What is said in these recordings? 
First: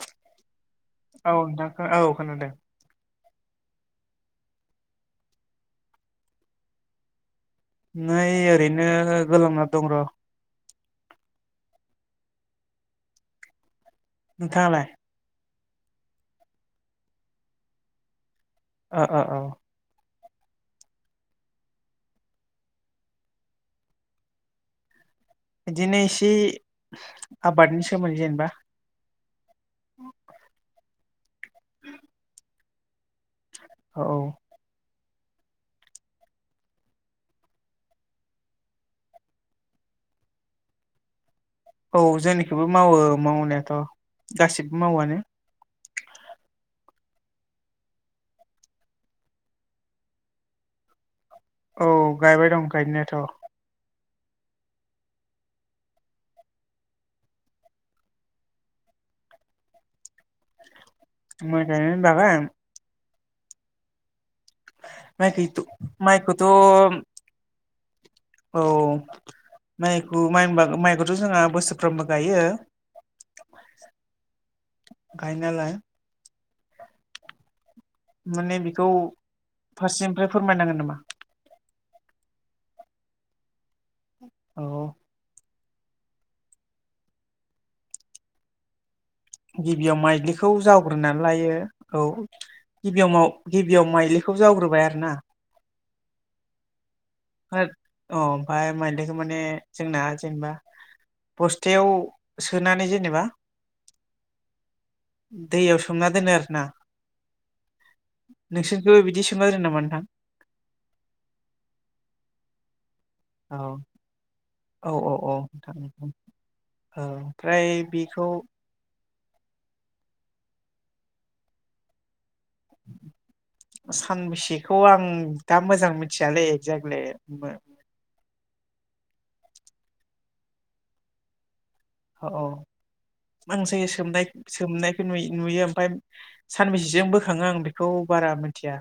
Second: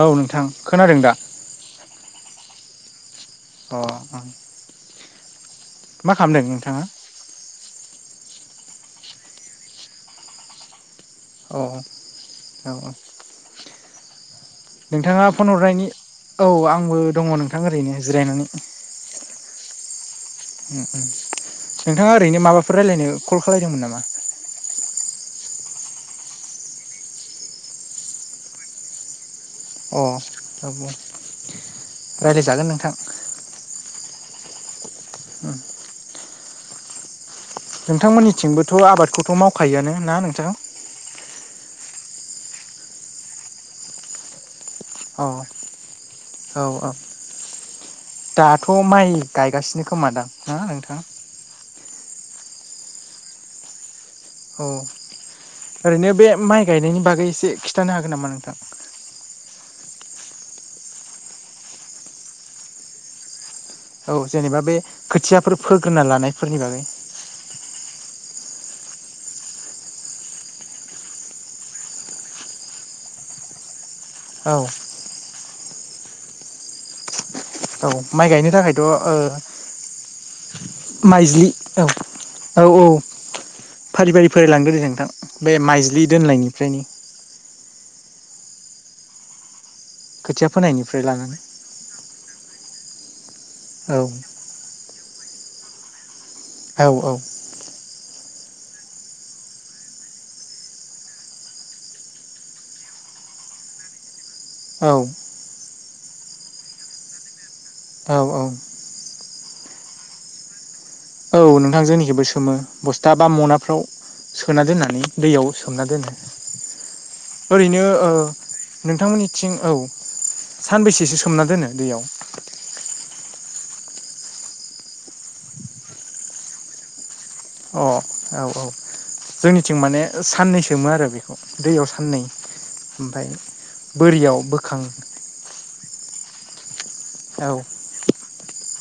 औ नोंथां खोनादों दा औ नोंथां औ खोनादों अं मा खालामदों नोंथाङा नै ओरैनो गोलांना दं र' औ औ नोंथाङालाय नोंथाङा फन हरनायनि औ आंबो दङ नोंथां ओरैनो जिरायनानै अ औ नोंथाङा ओरैनो माबाफोर रायजलायनो कल खालायदोंमोन नामा बिदिनो एसे आबादनि सोमोन्दै जेनेबा अ राय्लायजागोन नोंथां औ ह नोंथांमोननिथिंबोथ' आबादखौथ' मावखायोआनो ना नोंथां औ जोंनिखौबो मावो मावनायाथ' गासिबो मावानो औ औ आ दाथ' माइ गायगासिनो खोमा दां ना नोंथाङा औ गायबाय दं गायनायाथ' औ ओरैनो बे माइ गायनायनि बागै एसे खिन्थानो हागोन नामा नोंथां माय दाबाय औ जेनेबा बे खोथियाफोर माइखैथ' फोग्रोना माइखौथ' लानायफोरनि बागै औ माइखौ माइ होनबा माइखौथ' जोंहा बोसोरफ्रोमबो गायो [inaudible] औ गायनायाल औ माइ गायनो माने बेखौ थाखायथ' फारसेनिफ्राय फोरमायनांगोन नामा? माइज्लि औ औ औ फारि फारि औ फरायलांगोन दे नोंथां बे माइज्लि दोननायनिफ्रायनो गिबियाव खोथिया माइ्लिखौ फोनायनिफ्राय जग्रोनानै लानानै लायो औ गिबियाव माव गिबियाव औ माइलिखौ जावग्रोबाय आरो ना औ औ होद अ ओमफाय माइलिखौ माने जोंना जेनेबा बस्थायाव सोनानै जेनेबा औ दैयाव सोमना दोनो आरो ना औ औ नोंसोरखौबो बिदि सोमनो होदो नामा नोंथां औ नोंथां जोंनिखिबो सोमो बस्था बा औ मनाफ्राव सो सोना औ दोननानै औ औ दैयाव नोंथां सोमना औ दोनो ओमफ्राय ओरैनो ओ बेखौ नोंथांमोननिथिं औ सानबैसेसो सोमना दोनो दैयाव सानबेसेखौ आं दा मोजां मिथियालै एक्जेक्टलि अ औ औ जोंनिथिं माने साननै सोमो आरो बेखौ दैयाव साननै औ औ ओमफ्राय आं जायो सोमनाय बोरियाव बोखां सोमनायखौ नुयो ओमफ्राय सानबेसेजों बोखाङो औ आं बेखौ बारा मिथिया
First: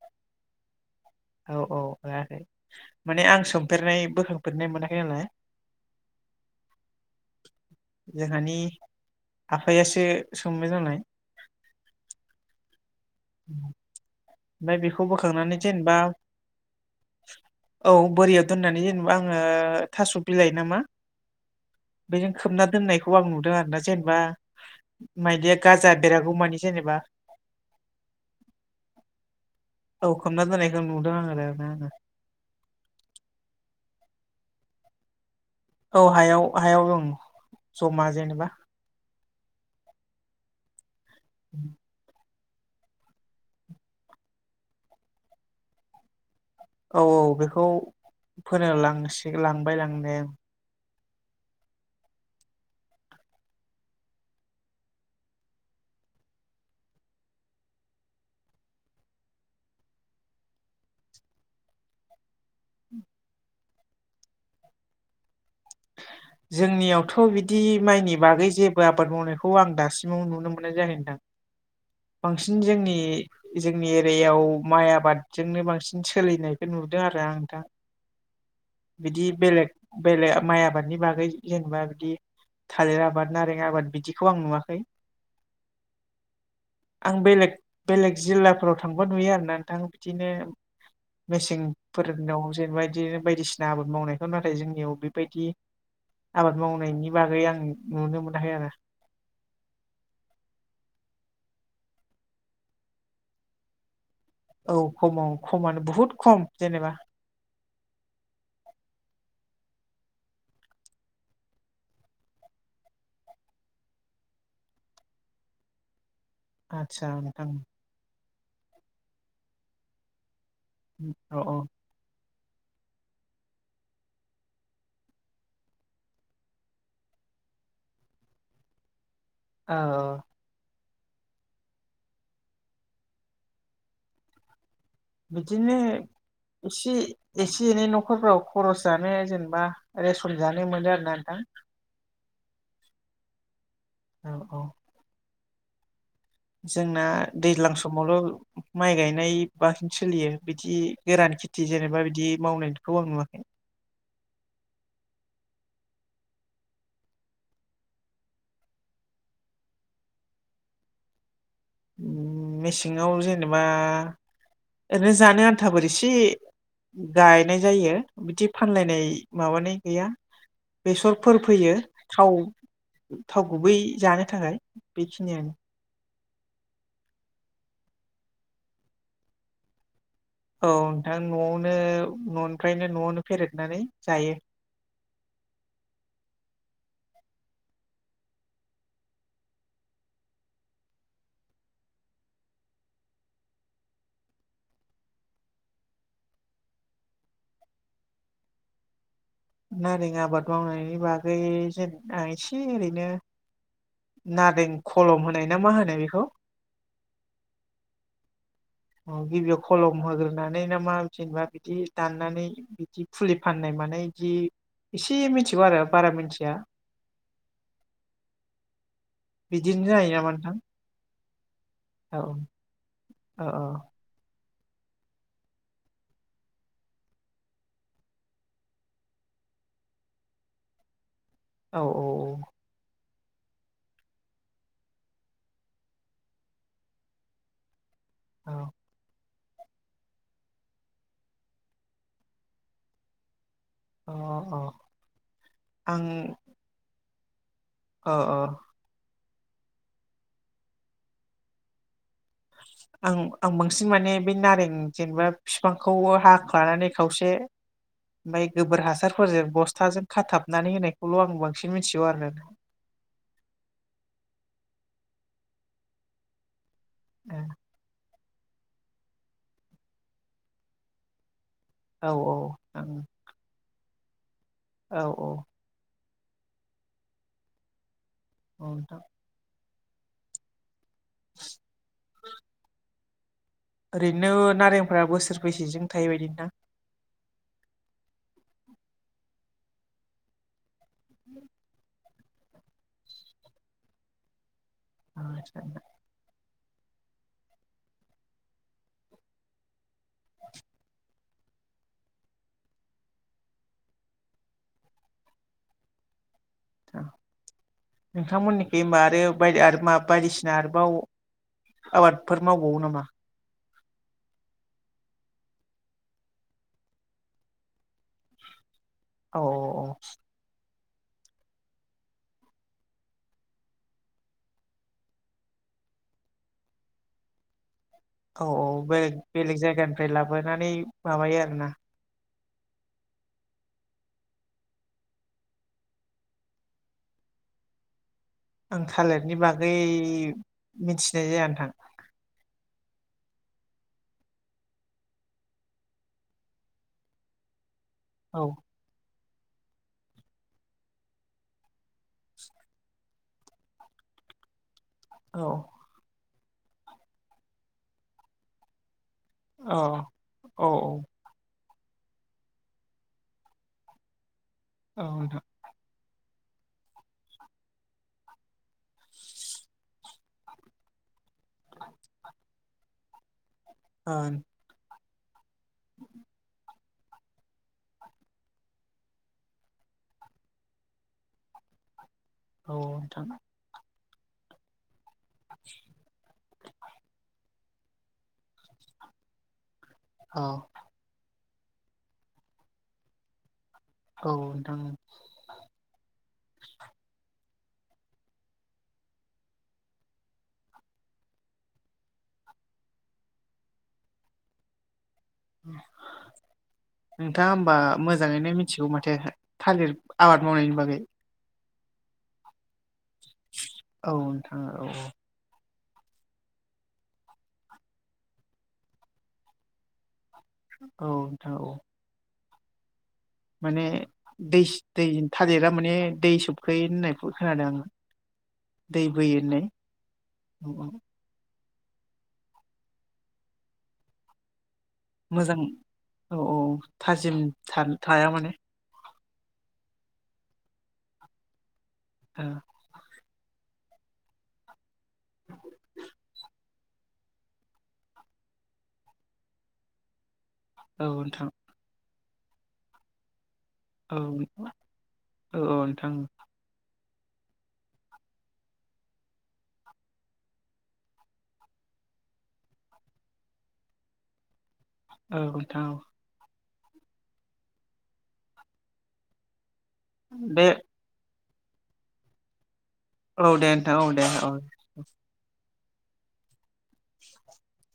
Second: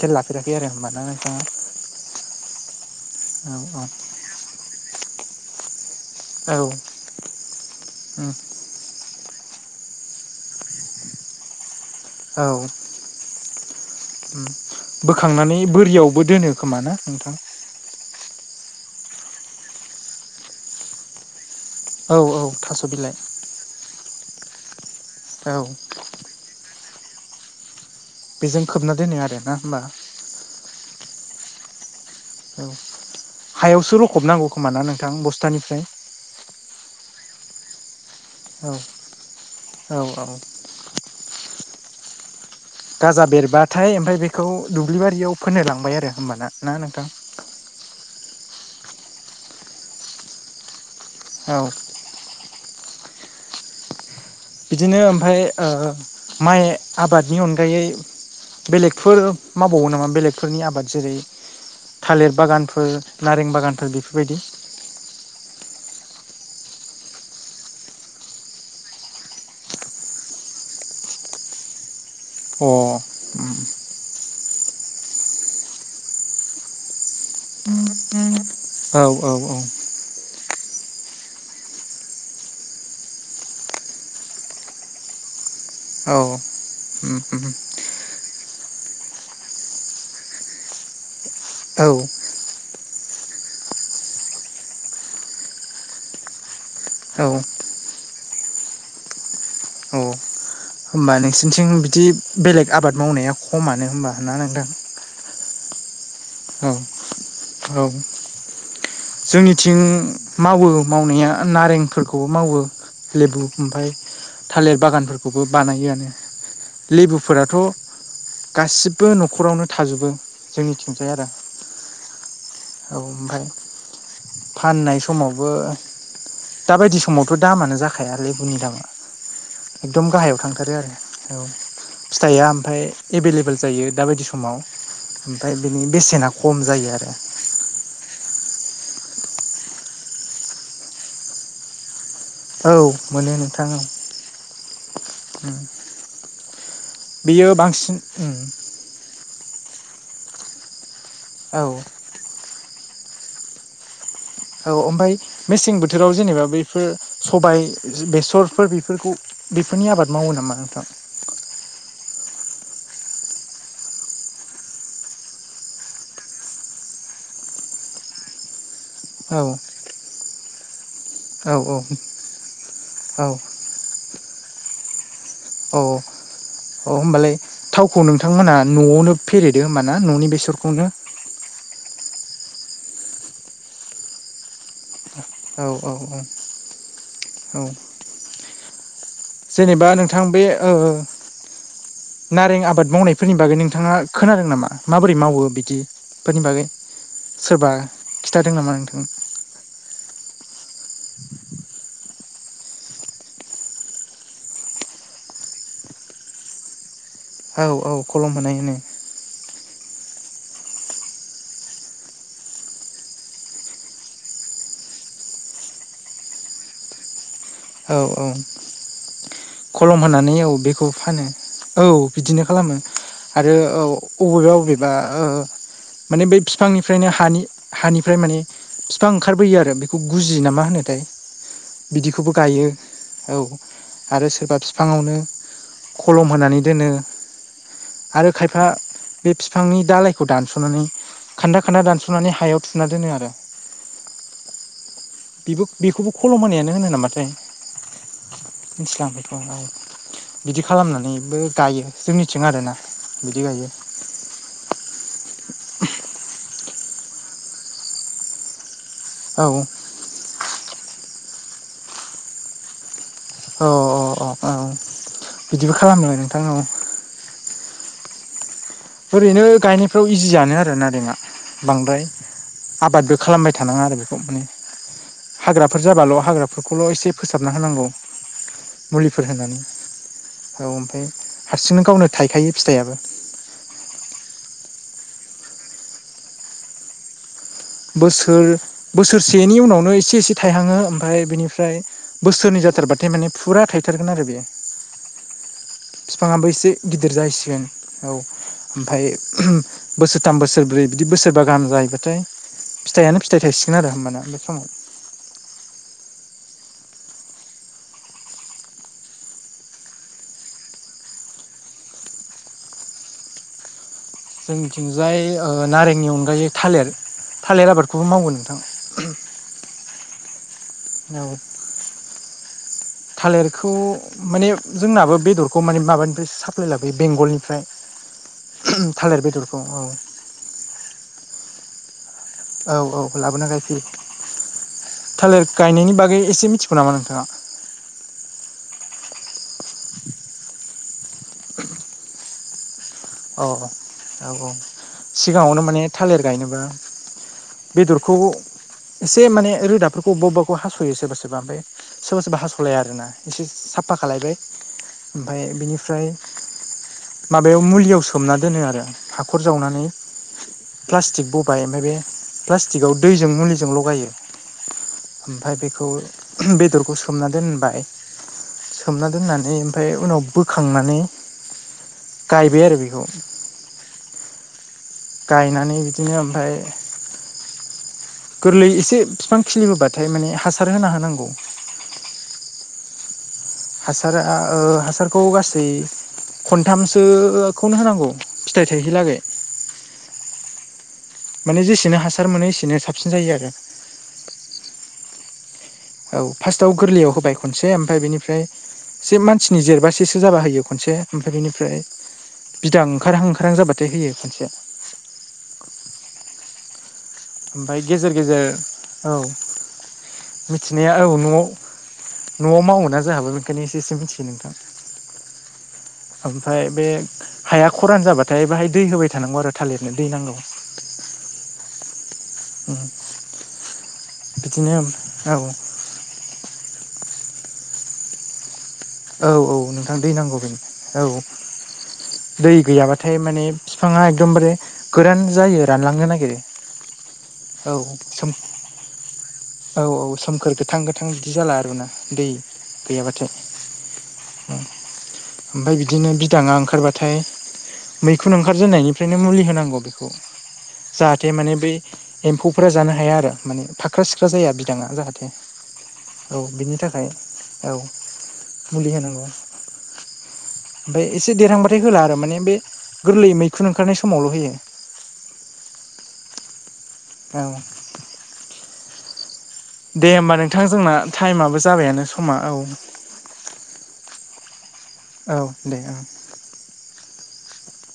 खेल लाफेराखै आरो होनबा ना नों औ औ लायाखै माने आं औ औ सोमफेरनाय बोखांफेरनाय मोनाखै नालाय औ जोंहानि आफायासो सोंबाय जानाय औ [inaudible] उम ओमफाय बेखौ बोखांनानै जेनेबा बोरियावबो दोनो खोमा ना नोंथां औ बोरिया दोननानै जेनेबा आङो थास' बिलाय ना नामा औ बेजों औ खोबना थास' बिलाइ दोननायखौ आं नुदों आरो ना जेनेबा मायलिया औ गाजा बेरगौमानि जेनेबा बेजों खोबना दोनो आरो ना होमबा ओं नुदों आरो ना आङो औ हायावसो लखबनांगौ खोमा ना नोंथां बसथ औ हायाव हायाव दं जमा जेनेबा औ औ औ [unintelligible] गाजा बेरबाथाय ओमफाय बेखौ दुब्लि बारियाव फोनो लांबाय आरो होमबाना ना औ नोंथां औ बेखौ फोनो लांसिग लांबाय लांनाया औ बिदिनो ओमफाय ओ माइ आबादनि अनगायै बेलेगफोर मावबावो नामा बेलेगफोरनि आबाद जेरै थालिर बागानफोर नारें बागानफोर बेफोरबायदि जोंनियावथ' बिदि माइनि बागै जेबो आबाद मावनायखौ आं दासिमाव नुनो मोननाय जायाखै नोंथां बांसिन अ जोंनि जोंनि एरि बेयाव माइ आबादजोंनो बांसिन सोलिनायखौ नुदों आरो आं दा औ बिदि औ औ बेलेग बेलेग माइ आबादनि बागै जेनेबा बिदि थालिर आबाद नारें आबाद बिदिखौ आं नुवाखै औ आं बेलेग औ बेलेग जिलाफोराव थांबा नुयो आरोना नोंथां बिदिनो मेसेंफोरनाव जेनबादि बायदिसिना आबाद मावनायखौ नाथाय जोंनियाव बेबायदि आबाद मावनायनि औ बागै आं नुनो मोनाखै आरो औ होमबा नोंसोरनिथिं बिदि बेलेग आबाद मावनाया खमानो होनबा औ खमाव खमानो बुहुद खम औ जेनेबा औ जोंनिथिं मावो मावनाया नारेंफोरखौबो मावो लेबु ओमफाय थालिर बागानफोरखौबो बानायोआनो आतसा लेबुफोराथ' नोंथां गासिबो न'खरावनो थाजोबो जोंनि औ औ औ ओमफाय फाननाय समावबो दा बायदि समावथ' दामानो जाखाया लेबुनि दामा औ एकदम गाहायाव थांथारो आरो औ फिथाइया ओमफ्राय एभेलेबेल जायो दा बायदि समाव ओमफफ्राय बिनि बिदिनो बेसेना खम जायो एसे आरो एसे एनै न'खरफोराव खरस जानो जेनेबा रेसन जानो मोनो आरो ना नोंथां औ मोनो औ औ औ उम जोंना बेयो दैज्लां बांसिन समावल' उम माइ गायनाय बसिन सोलियो बिदि गोरान औ खेथि जेनेबा बिदि मावनायखौ आं नुवाखै औ ओमफाय मेसें बोथोराव जेनेबा बैफोर सबाय बेसरफोर बेफोरखौ बेफोरनि आबाद मावो नामा नोंथां? उम‌ मेसेङाव जेनेबा ओरैनो जानो आन्थाफोर इसे गायनाय जायो बिदि फानलायनाय औ माबानाय गैया बेसरफोर औ फोयो थाव थाव गुबै जानो थाखाय बेखि- नियानो अ होमबालाय थावखौ नोंथांमोना न'आवनो फेरेदो होमबा ना न'नि औ बेसरखौनो नोंथां न'आवनो न'निफ्रायनो न'आवनो फेरेदनानै जायो औ औ औ औ जेनेबा नोंथां बे ओ नारें आबाद मावनायफोरनि बागै नोंथाङा खोनादों नामा माबोरै मावो बिदि बेफोरनि बागै सोरबा खिथादों नामा नोंथांनो नारें आबाद मावनायनि बागै जेनेबा आं इसे ओरैनो नारें खलम होनाय ना मा होनो बेखौ औ औ खलम होनाय होनो औ गिबियाव खलम होग्रोनानै ना मा जेनेबा बिदि दाननानै बिदि फुलि फाननाय मानाय इदि एसे मिनथिगौ आरो बारा मिथिया औ औ बिदिनो खलम जायो नामा होनानै औ नोंथां बेखौ फानो औ औ बिदिनो खालामो औ आरो औ अबेबा अबेबा ओ माने बै फिफांनिफ्रायनो हानि हानिफ्राय माने फिफां ओंखारबोयो आरो बेखौ गुजि ना मा होनोथाय औ औ औ बियो औ आरो सोरबा फिफाङावनो खलम होनानै दोनो आरो औ खायफा बे फिफांनि दालायखौ दानस'नानै खान्दा खान्दा दानस'नानै हायाव थुना दोनो आरो अ अ बेबो बेखौबो खलम होनायानो होनो नामाथाय ओ ओ मिथिला आं बिदि खालामनानैबो गायो जोंनिथिं आरोना आं बिदि आं गायो बांसिन माने बे नारें जेनेबा फिफांखौ हाख्लानानै खावसे ओमफ्राय गोबोर हासा- हासारफोरजों औ बस्थाजों खाथाबनानै होनायखौल' आं बांसिन मिनथिगौ आरोना नोंथां औ औ औ औ बिदिबो खालामो नोंथां औ ओरैनो गायनायफ्राव इजियानो आरो नारेंआ बांद्राय औ आं आबारबो खालामबाय थानाङा आरो बेखौ माने औ हाग्राफोर जाबाल' हाग्राफोरखौल' एसे फोसाबना होनांगौ औ नोंथां मुलिफोर होनानै औ ओमफाय हारसिंनो गावनो थाइखायो फिथाइयाबो ओरैनो नारेंफ्रा बोसोरबैसेजों थायोबायदि नोंथां बोसोर बोसोरसेनि उनावनो एसे एसे थायहाङो ओमफ्राय बेनिफ्राय बोसोरनै जाथारबाथाय माने फुरा थायथारगोन आरो बेयो आदसा फिफाङाबो एसे गिदिर जाहैसिगोन औ ओमफाय बोसोरथाम बोसोरब्रै बिदि बोसोर- सोरबा गाहाम जाहैबाथाय फिथाइयानो फिथाइ थायसिगोन आरो होमबाना बे समाव नोंथां। [inaudible] नोंथांमोननिखै होनबा आरो बाय आरो मा बायदिसिना आरोबाव आबादफोर मावबावो नामा? जोंनिथिंजाय नारेंनि अनगायै थालिर थालिर आबादखौबो मावो नोंथां। औ औ औ थालिरखौ माने जोंनाबो बेदरखौ माने माबानिफ्रायसो साप्लाइ लाबोयो बेंगलनिफ्राय औ औ बेलेग थालिर बेदरखौ बेलेग औ जायगानिफ्राय लाबोनानै माबायो आरोना औ औ लाबोना गायफैयो। थालिर गायनायनि बागै एसे मिथिगौ नामा नोंथाङा? आं थालिरनि बागै मिथिनाय जाया नोंथां। औ औ औ सिगाङावनो माने थालिर गायनोब्लाा बेदरखौ औ एसे माने रोाफोरखौबाखौ हास'यो सोरबा सोरबा ओमफ्राय सोरबा सोरबा हास'लाया आरोना एसे साफा खालायबाय औ ओमफफ्राय बिनिफ्राय माबायाव मुलियाव सोमना दोनो आरो आं हाखर औ जावनानै औ प्लास्टिक बबाय ओमफ्राय बे प्लास्टिकआव दैजों मुलिजों लगायो। औ नोंथां ओमफफ्राय बेखौ बेदरखौ सोमना दोनबाय सोमना दोननानै ओमफफ्राय उनाव बोखांनानै गायबाय आरो बेखौ आ गायनानै बिदिनो ओमफ्राय गोरलै एसे बिफां खिलिबोबाथाय माने हासार होना होनांगौ। औ नोंथां हासारा हासारखौ गासै खनथामसो खौनो होनांगौ फिथाइ थायहैलागै औ माने जेसेनो हासार मोनो एसेनो साबसिन जायो आरो। औ नोंथां औ फार्स्टआव गोरलैयाव होबाय खनसे ओमफ्राय बेनिफ्राय ज मानसिनि जेरबासेसो जाबा होयो खनसे ओमफ्राय बेनिफ्राय बिदां ओंखारहां ओंखारहां जाबाथाय होयो। खनसे [unintelligible] नोंथाङा होमबा ओमफ्राय गेजेर गेजेर मोजाङैनो मिथिगौ माथो औ थालिर आबाद मावनायनि मिथिनाया बागै औ न'आव न'आव मावोन ना जोंहाबो बेखायनो एसे एसे औ मिथियो नोंथां। औ ओमफ्राय बे हाया खरान जाबाथाय बेहाय दै होबाय थानांगौ आरो थालिरनो दै नांगौ। औ द औ उम माने दैस दै थालेरा माने दै सो खायो होननायखौ खोनादों आङो। दै औ बोयो औ होननाय नोंथां दै नांगौ बे औ दै गैयाबाथाय माने बिफाङा एकदमबारे गोरान मोजां जायो रानलांनो नागिरो औ औ थाजिम औ थाया सो माने औ औ सोमखोर गोथां गोथां बिदि जाला आरोना दै औ गैयाब्लाथाय ओम ओमफ्राय बिदिनो बिदाङा ओंखारबाथाय मैखुन ओंखारजेननायनिफ्रायनो मुलि होनांगौ बेखौ जाहाथे नोंथां माने बै एम्फौफोरा जानो हाया आरो माने फा औ ख्रा जाया बिदाङा जाहाथे औ बिनि थाखाय औ मुलि होनांगौ ओमफ्राय एसे देरहांबाथाय होला आरो माने बे गोरलै मैखुन ओंखारनाय समावल' होयो औ नोंथां औ औ दे होमबा नोंथां दे जोंना टाइमाबो जाबायानो समा औ औ दे नोंथां औ दे औ औ दे औ। [inaudible]